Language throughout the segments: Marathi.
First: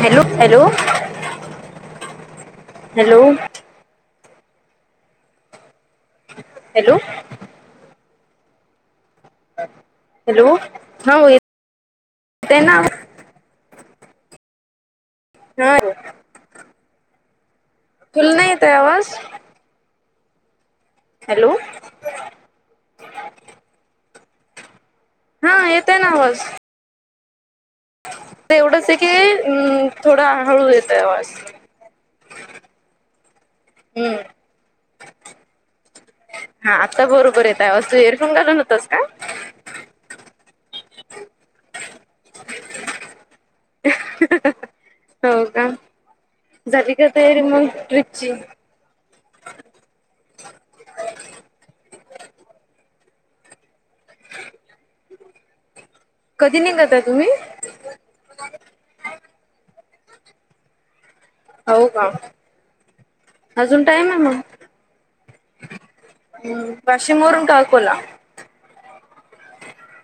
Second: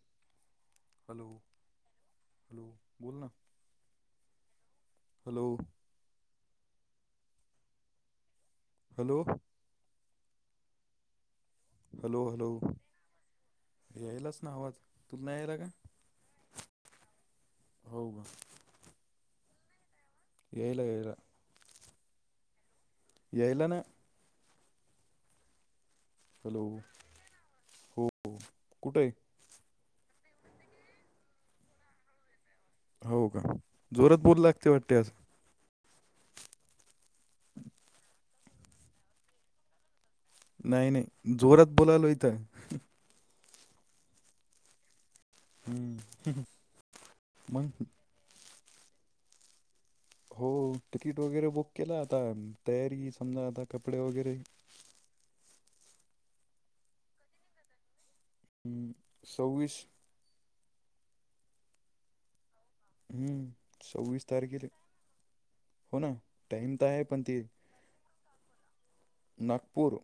हॅलो हॅलो हॅलो हॅलो बोल हॅलो ना हॅलो हॅलो हॅलो. हॅलो. हा हॅलो, हॅलो येतय ना यायलाच ना आवाज तुम्हाला यायला काय? हा तुला नाही येत आहे आवाज? येईला. येईला. हॅलो येलन हा हॅलो हो तर एवढंच आहे कुठं की अ थोडा हहळू देतो आवाज हो का हम्म, जोरात बोलू लागते वाटते आज हा आता बरोबर येतय व तू एयरफोन घालून होतोस का नाही नाही जोरात बोलायलायता आहे हो का हम्म, झाली का तयारी मग रुची हो तिकीट वगैरे बुक केला आता तयारी समजा आता कपडे वगैरे कधी निघता तुम्ही सौ्वीस हो का अजून टाइम आहे सव्वीस मग तारखेर हो ना हम्म, टाईम तर आहे पण वाशिम ते वरून का अकोला नागपूर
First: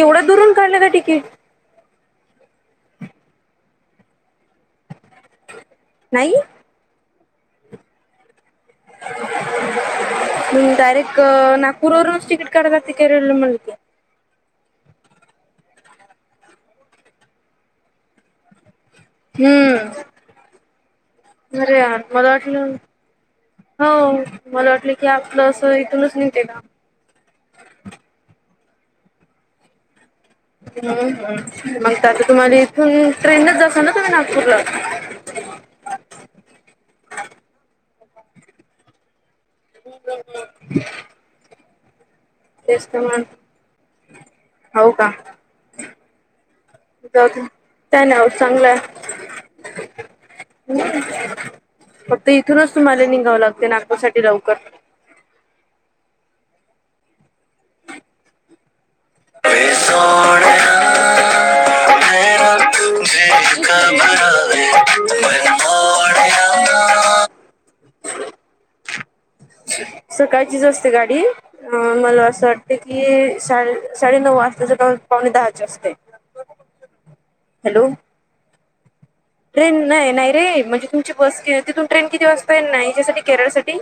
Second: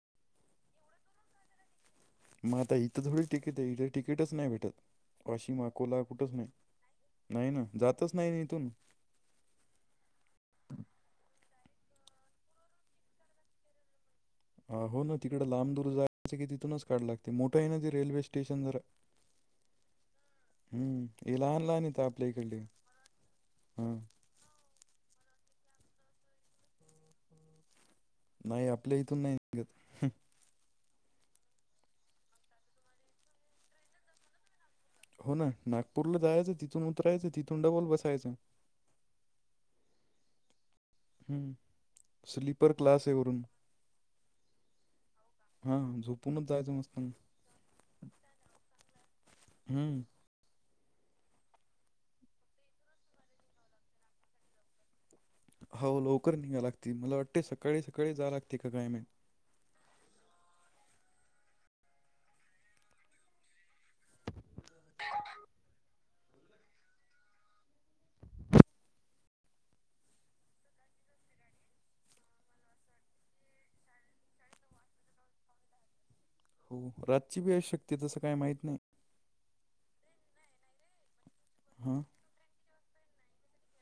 एवढं दुरून काढलं का तिकीट मग आता इथं थोडी तिकीट आहे इथे तिकीटच नाही भेटत वाशिम अकोला कुठंच नाही नाही ना जातच नाही इथून डायरेक्ट नागपूर वूनच तिकीट काढावी लागते का रेल्वे म ह हो ना तिकडं लांब दूर जायचं की तिथूनच काढ लागते मोठं आहे ना ते रेल्वे स्टेशन जरा हम्म हम्म लहान अरे लहान येतं आपल्या मला इकडले वाटलं हां हो मला वाटलं की आपलं अस इथूनच निते का नाही आपल्या इथून नाही नि हम्म मग आता तुम्हाला इथून ट्रेनच जा ना तुम्ही नागपूरला हो ना नागपूरला जायचं तिथून उतरायचं तिथून डबल बसायचं ह हम्म स्लीपर क्लास आहे वरुण हो का हा झोपूनच जायचं जाऊ दे काय मस्तना नाही होत चांगलं आहे. हम्म फक्त इथूनच तुम्हाला निघावं लागत नागपूर साठी लवकर हो लवकर निघा लागते मला वाटते सकाळी सकाळी जा लागते कायमे ह हो सकाळचीच असते गाडी अ मला असं वाटते की सा साडेनऊ वाजल्या तर पावणे दहाचे असते हो रातची बी अ हॅलो शकते तसं काही माहीित नाही ट्रेन नाही नाही रे म्हणजे तुमची बस तिथून हां ट्रेन किती वाजता आहे नाही याच्यासाठी केरळ साठी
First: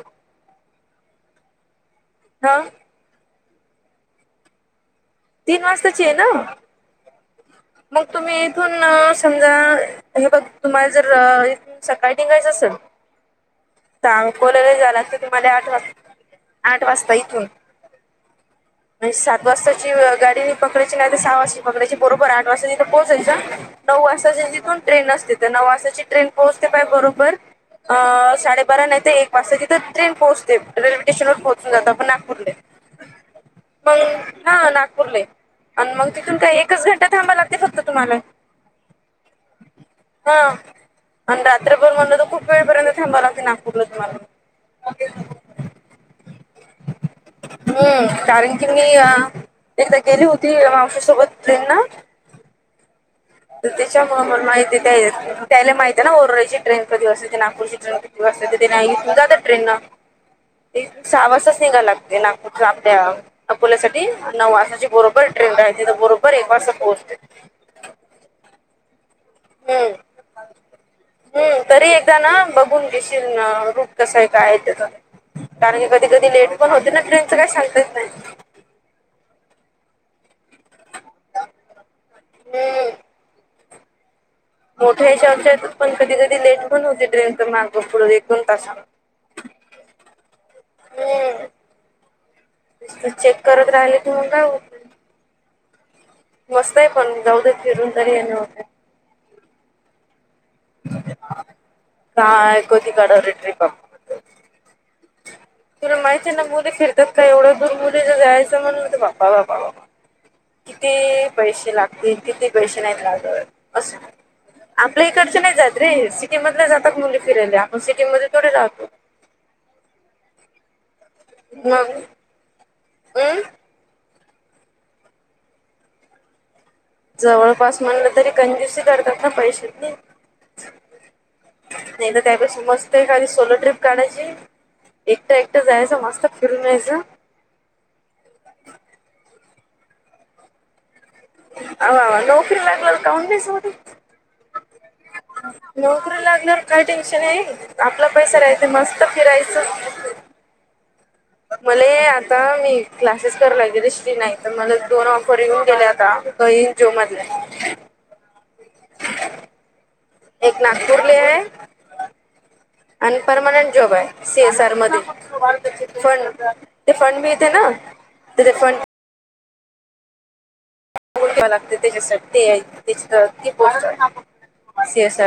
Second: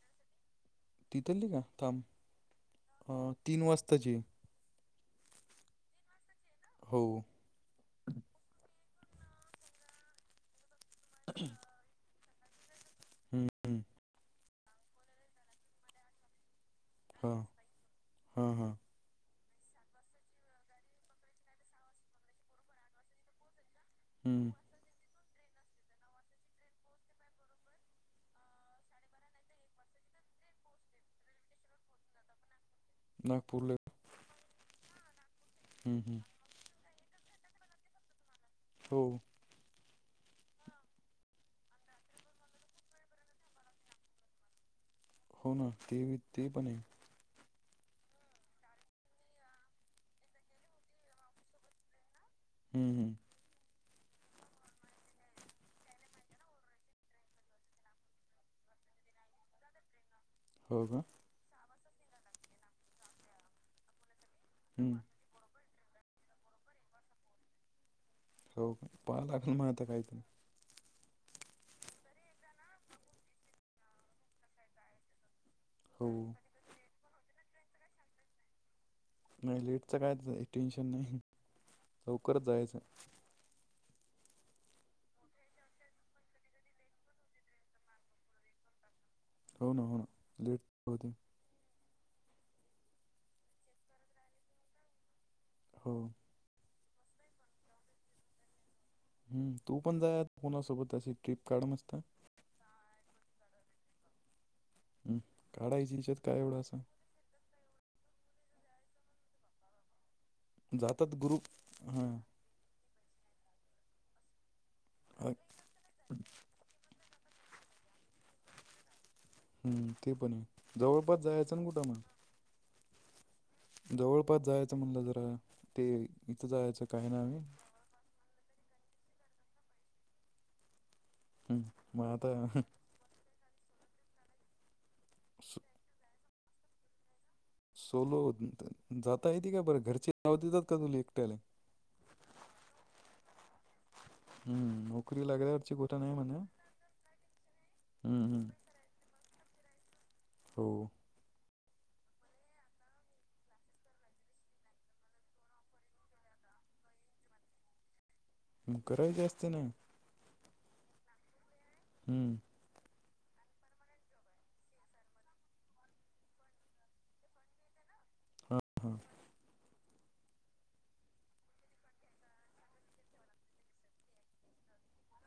तिथलली का थांब हा तीन वाजताची तीन वाजताची आहे ना हो मग तुम्ही इथून समजा हे बघ तुम्हाला जरथ सकाळी टिंगायचं असेल हम्म तर अकोलाला झाला तर तुम्हाला आठ वाजता आठ वाजता हां इथून हां हां म्हणे सात वाजता गाडी पकडायची नाही तर सहा वाजता पकडयची बरोबर आठ वाजता तिथे पोहचायचं नऊ वाजताची हम्म तिथून ट्रेन असते तर नऊ वाजताची ट्रेन पोहोचते पाय बरोबर अ साडेबारा नाही तर एक वाजता तिथे ट्रेन पोहोचते रेल्वे स्टेशनवर पोहोचून जात आपण नागपूरले ह नागपूले हा नागपूरले आणि मग हम्म तिथून काही एकच घंटा थांबा लागते फक्त तुम्हाला हो हा आणि रात्रभर म्हणलं तर खूप वेळपर्यंत थांबाला लागते नापबलं तुम्हाला हो ना ते ते पण आहे हम्म कारण की मी एकदा गेली होती आमच्यासोबत ट्रेन ना हम्म हम् त्याच्या माहिती आहे त्याला माहिती आहे ना ओरळीची ट्रेन कधी वातयची नागपूरची ट्रेन नाहीस जात ट्रेन ते हो का सहा वाजताच निघायला लागते नागपूर आपल्या अकोल्या सा नऊ वाजची हम्म बरोबर बरोबर एक वास पोचत हो पालकल मााता हम्म कायत हम्म तरी एकदा ना बघून घशील रूप कसं आहे काय त्या कारण की कधी हो कधी लेट पण होते ना ट्रेनचं काही सांगतच नाही नाही लेटचं काय टेन्शन नाही लवकरच जायचं हम्म. मोठ्या ह चर्च्या यत पण कधी कधी लेटण होते ट्रेनचा मार्ग पुढे एकोन तासा हो ना हो ना लेट होते हम्म चेक करत राहिले तगा हो मस्त आहे पण जाऊद फिरून तरी ये न होते हम्म तू पण जाय कुणासोबत अस ट्र्रीप काढ मस्त का कोोती काडव ट्रिप हम्म काढायची तुला याच्यात माहिती आहे काय ना एवढं मु असं फिरतात का एवढं दूर मुले जायचं म्हणलं तर बा्पा बापा जातात किती ग्रुप पैसे लागतील हां कि आपल्या इकडच नाही जात रे सि कु जातात मुली फिरायला आपण सिटीमध्ये तेथोे जहातो हम् ते पण आहे जवळपास जायचं ना हा कुठं मग अम जवळपास जायचं म्हणलं जरा ते इथं जायचं. काय नाव आहे जवळपास म्हणलं तरी कंजुस करतात ना पैसे हम्म मग नाही ना त्यापेस आता मस्त आहे खाली सोलो ट्रिप काण्यायची एकटा सो- एकटं जायचं मस्त फिरून यायचं. सोलो,, जाता येते का बरं, घरची जावू देतात का तुले. अ,, नोकरी लागल्या वर काउन नाई जाऊ देत. हम्म, नोकरी लागल्यावरची गोष्ट नाही नोकरी म्हणा लागल्यावर काय टेन्शन आहे,, आपला हम्म पैसा हम्म राहातय,, मस्त फिरायच. तोऽ [unintelligible] मले,, आता मी,, क्लासेस करु रायलेहरे स्री,, नाही तर मला दोन ऑफर येऊन गेले आता. काही जे माजलऽ तु कराय जास्ती नाही. एक नागपूर ल ऐ. हम्म. आणि परमानंट जॉब आहे सी एसआर मध्ये पण रिफंड मी येते ना तर हां रिफंड हां लागते त्याच्यासाठी ते त्याच्या तर पो सेस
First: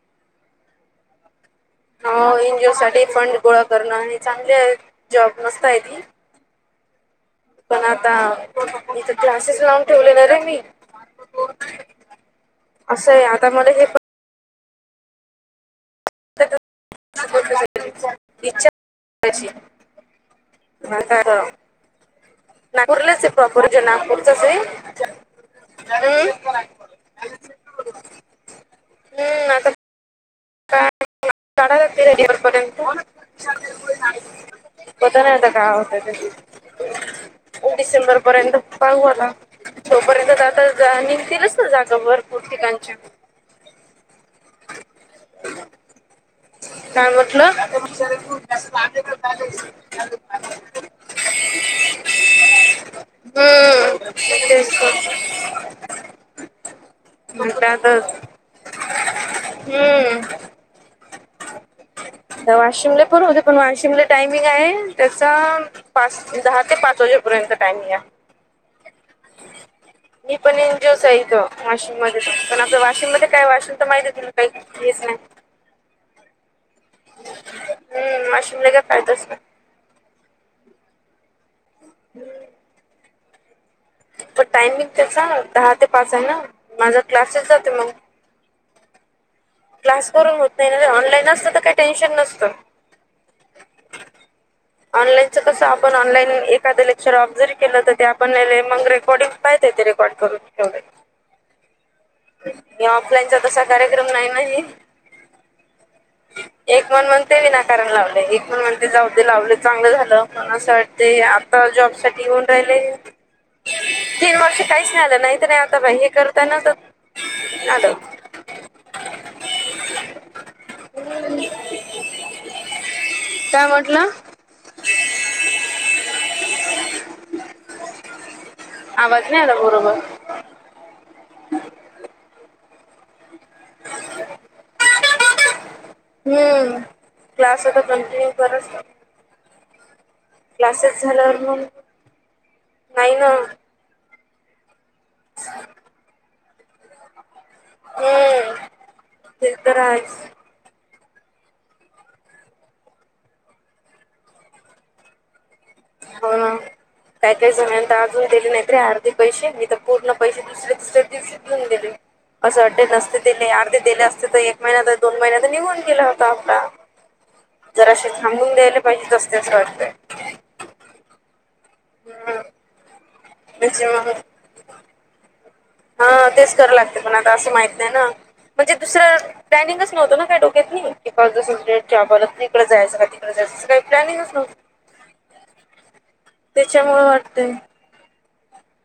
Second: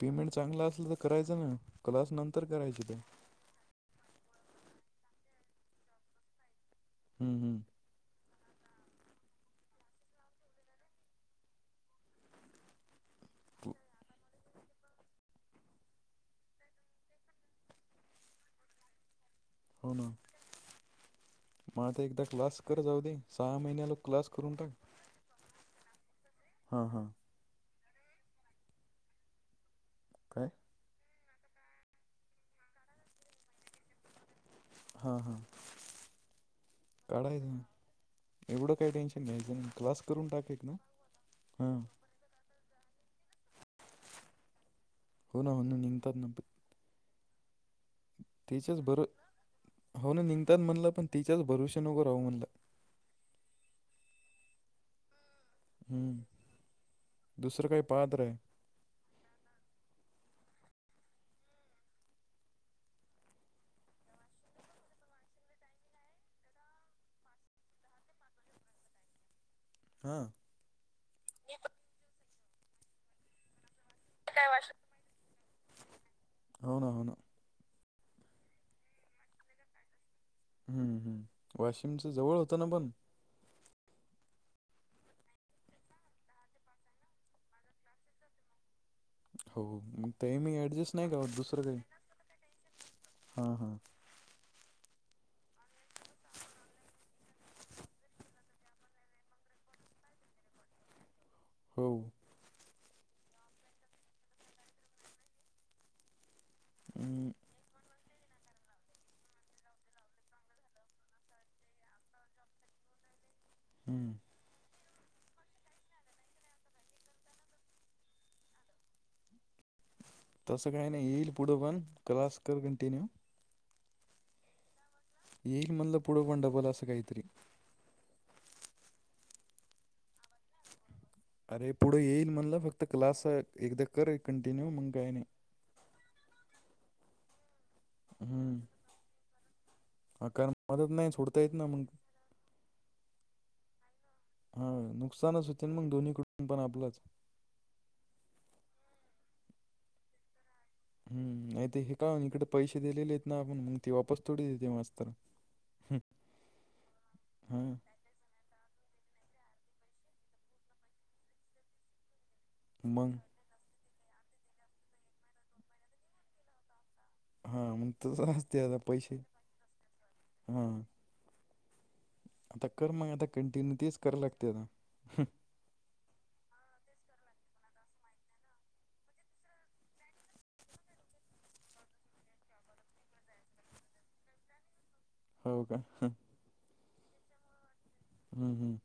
पेमेंट चांगला असल तर करायचं ना. क्लास नंतर एन जीओ करायची ते साठी फंड गोळा करणं आणि चांगले जॉब मस्त आहे ती हम्म, हम्. पण आता, ईथ क्लासेस लावून ठेवले ना रे मी. असं आहे आता मला तू- हे. इच्छाच करायचीऽ होना, म ते एकदा कलास नागपूरलाच ए,, प्रॉपर ज नागपूरचाच एहम. हा, हा. हम्म, आता काकय का,? काडल ते रेडीवर पर्यंत हां होता नाही हां आता काय होतय ते, काढायचं एक डिसेंबर पर्यंत एवढं काही पाहू टेन्शन आता. घ्यायचं नाही क्लास करून तोपर्यंत तर टाक एक ना आता निघतीलच ना हां जागा भरपूर ठिकाणच्या. हो ना, हो ना निघंतात नंप काय म्हटलं? म शर खू जास्त त्याच्याच ला भरो हो ना निघतात ले, म्हणलं पण त्याच्याच भरोशा नको राहू म्हणलं हम्म. तेचग, हम्म,, दुसरं काही आता पात्र आह. हम्म, आ वाशिमला पण होते,, पण वाशिमला टायमिंग आहे,, त्याचा पाच, दहा ते पाच वाजेपर्यंत टाइमिंग आहे. हा. पणज्योच इथं वाशिम मध्ये पण,, वाशिम मध्ये काय वाशिन तर माहिित. हो ना, हो ना. हम्म, वाशिम ला काय फायदाच नाही. ह्म, हम् वाशिमचं जवळ होतं ना पण पण टायमिंग त्याचा, ना,, दहा ते पाच आहे ना. माझा क्लासेस जाते मग. हो, क्लास मग ते करून होत मी ना ऍडजस्ट नाही ऑनलाईन करत, असतं तर दुसरं काही, टेन्शन नसतं. हा हा. ऑनलाईनच कसं आपण ऑनलाईन एखाद लेक्चर ऑब्झर्व केलं तर ते आपण मग रेकॉर्डिंग य त्यात रेकॉर्ड करून ठेवलय. हो, मी ऑफलाईनचा तसा कार्यक्रम नाही ना घेतऽ एक मण हम्म, म्हणते विनाकारण लावलय,, एक मण म्हणते जाऊ दे लावलेऽ चांगलं झालं,, पण असं वाटते आता जॉब साठी येऊन राहिलेऽ हम्म तीन वर्ष काहीच नाही आलं नाहीत नाही आता हे करताय ना. [unintelligible] तसं काही नाही येईल पुढं पण क्लास कर कंटिन्यू काय म्हटलं? येईल म्हणलं पुढं पण बल असं काहीतरी आवाज नाही आला बरोबर अरे पुढं येईल म्हणलं फक्त क्लास एकदा करे कंटिन्यू मग काय नाही हम्म क्लास आता कंटिन्यू हम्म करच हा कारण मदत नाही झाल्यावर सोडता येत मग ना म्ह नाही ना हा नुकसानच होते आणि मग दोन्ही कुटुंब पण आपलंच ह,, ते तर आहेच. हम्म,, नाही ते हे का इकडे पैसे दिलेले आहेत ना आपण मग ते वापस थोडी देते मास्तरऽ हो ना, हा पॅकेजऽ. अजून दिलेली नाहीत रे अर्धे पैसे,, मी तर पूर्ण पैसे दुसऱ्या तिसऱ्या दिवशीच नेऊन दिले. असं अडडे मग नसते दिले, अर्धे दिले असते तर एक महिना्या, तर दोन महिन्या तर निघून गेला असता हप्ता. हा जर मग असे तसं थांबवून द्यायला पाहिजे, तसतेचं वाटतंयऽ ह,,, आता कर मग आता कंटिन्यू, म्हणजे तेच मग करा लागते आताऽ ह हा तेच करां लागते पण आता असं माहित नाही ना म्हणजे दुसरं प्लॅनिंगच नव्हत ना का ोक्यात क का जसं आपला त इकडे जायं का तिकडे जायचं काही्लनिंगच नवतं ह हो का त्याच्यामुळ वाटतय हम् हम्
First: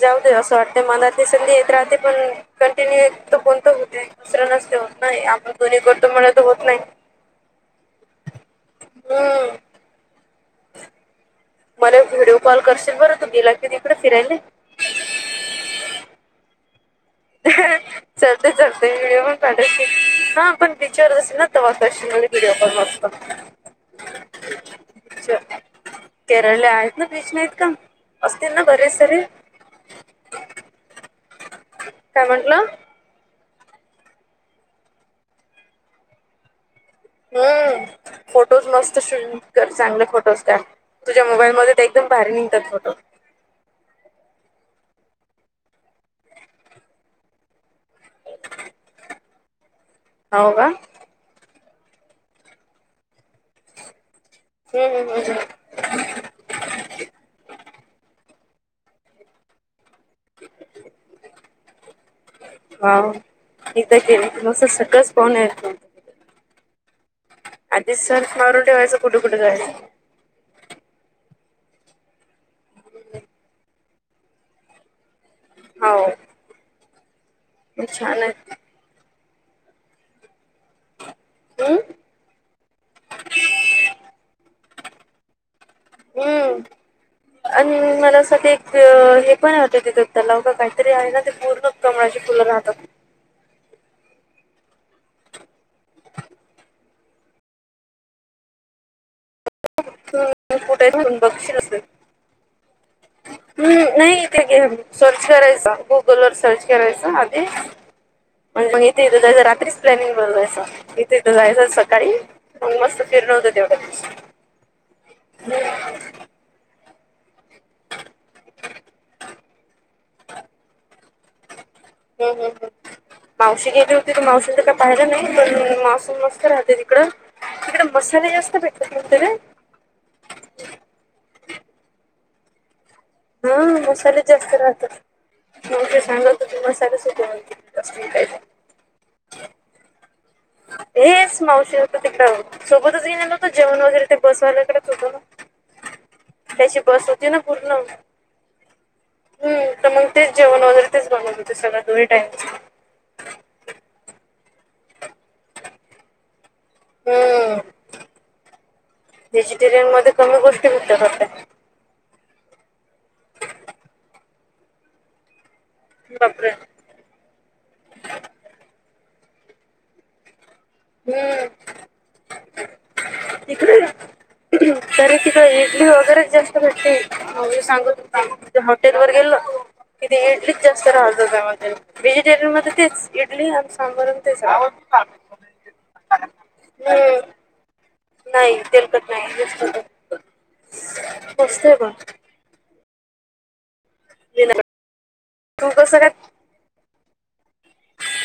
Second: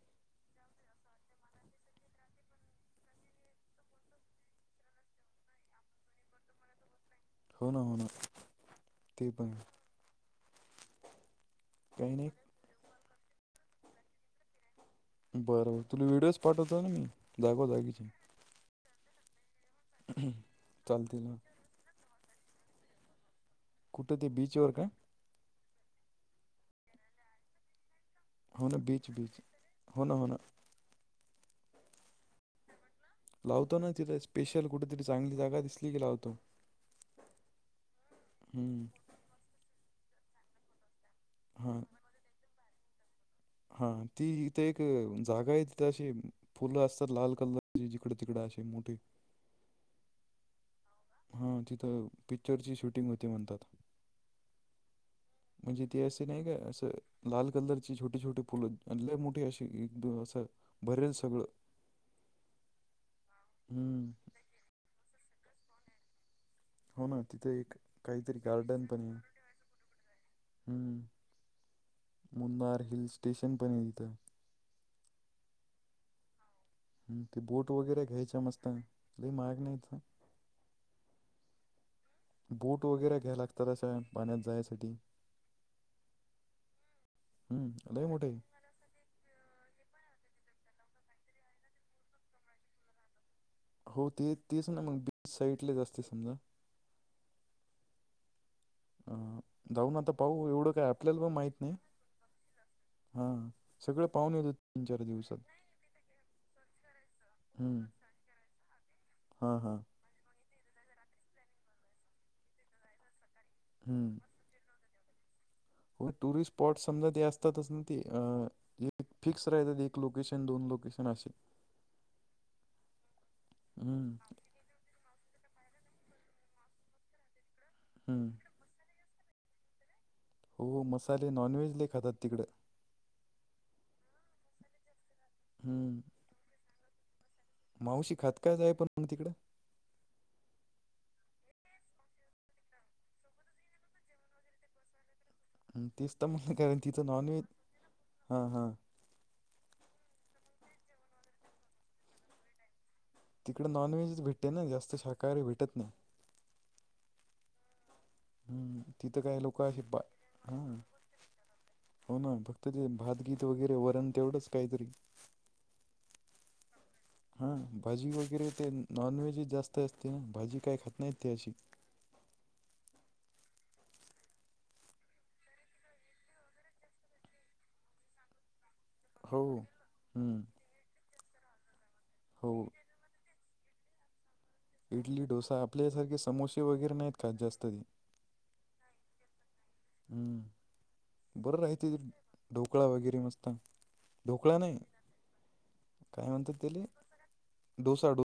जाऊ दे असं वाटतय मनाली संधी येत राहते पण कंटिन्यू तो कोणत होते दुसरं नसते होत नाही आपण दोन्ही करतो म्ह तर होत नाही हो ना हो ना ते पण हम्म मला काही नाही व्हिडिओ कॉल करशील बरं तु गेला कि तिकडे फिरायला बरं बर तुला व्हिडिओच पाठवतो ना मी जागो जागीचे ते व्हिडिओ पण पाठाय हा पण पिक्चर चालतील अस हा ना वा विडिओ आपण मस्त कुठं ते बीचवर का अच् केरळ आहेत ना बीच नाहीत का असतील ना बरेच सरे होन हो ना काय म्हंटलं लावतो ना तिथं स्पेशल कुठेतरी चांगली जागा दिसली की लावतो हम्म फोटोज हम्म, मस्त शूट कर चांगले फोटोज का तुझ्या मोबाईलमध्ये एकदम बाहेर निघतात फोटो हा तीथ एक जागा आहे तिथे अशी फुलं असतात लाल कलरची जिकडे तिकडे अशी मोठीे हो का हा तिथं पिक्चरची शूटिंग होती म्हणतात म्हणजे ते असे नाही का असं लाल कलरची छोटे छोटे फुल मोठे असे ं बरे सगळं हा म तर हम्म केले त अस सगळंच पान य हो ना तिथे एक आधी सर्च काहीतरी मारून गार्डन ठेवायचं पण आहे कुठं कुठं जायाच हम्म मुन्नार हिल स्टेशन पर्यंत हाव हम ते बोट वगैरे घ्यायच्या मस्त लई महाग नाहीथ हम्म? बूट वगैरे घ्यायला लागतातशा पाण्यात जायसाठी हम् आणि हम्म लय मला अस मोठे हे पण यतं ति दत् त्यालाव का काहीतरी आहे ना ते पूर्ण प्रमाणाची फुलं राहतात हो ते तेच ना मग बीच साईडला जास्ते समजा अं जाऊन आता पाहू हम्म एवढं काय कुठे आपल्याला पण माहित बघशील नाही. असेल. हां हम्म सगळं नाही पाहून इथे येतो घे तीन चार सर्च दिवसात करायचा गुगल वर सर्च करायच आधी. हम्म आणि [unintelligible] दीदीला हां रात्रीच हां प्लॅनिंग बघायच तिथं जायचं सकाळी मग मस्त फिरून होतय त्यो हम्म. व टूरिस्ट. स्पॉट समजा ते असतातच ना ते फिक्स राहतात एक लोकेशन दोन लोकेशन असे हम् हम मावशी गेली होती हम्म तर मावशीला [unintelligible] पाहिलं नाही पण मासम मस्त राहते तिकड तिकडे मसाले हम्म जास्त भेटतात म्हंत रे हो मसाले नॉनव्हेज लई खातात तिकडे. हम् मसाले जास्त राहतात. हम्म [unintelligible] सांगा [unintelligible] मावशी खात काय जाय पण तिकडं हेच मावशी होतं तिकडे सोबतच घेलेलं न होतं जेवण वगैरे ते बसवाल्याकडेच होत तीच तर म कारण तिचं नॉन व्हेज हां हां. हम् तर मग तेच जेवण वगैरे तेच बनवत होत सगळ दोन्हीं टाईम. तिकडें नॉनव्हेजच भेटते ना जास्त शाकाहारी भेटत नाही. हम हम्म तिथं. काय लोक असे व्हेजिटेरियन बा मध्ये कमी गोष्टी हां विकतात वाडत. हो ना फक्त ते भातगीत वगैरे वरण तेवढंच काहीतरी. बापरे. हा भाजी वगैरे ते नॉनव्हेज जास्त असते भाजी काय खात नाहीत ते अशी हम्म. [unintelligible] तरी तिकडे इडली वगैरेच जास्त भेटते आमी सांगत होता हॉटेल वर गेलो हो कि हम्म इडलीच जास्त राहतं त्यामध्ये हो व्हेजिटेरियन मध्ये तेच. इडली आणि सांबार ते [unintelligible] इडली डोसा आपल्यासारखे समोसे वगैरे नाहीत हम्म. का जास्त नाही तेलकट नाही हम्म बरं राहते ते [unintelligible] ढोकळा वगैरे नुसता ढोकळा नाही तू कसं काय म्हणतात त्याले डोसा डो -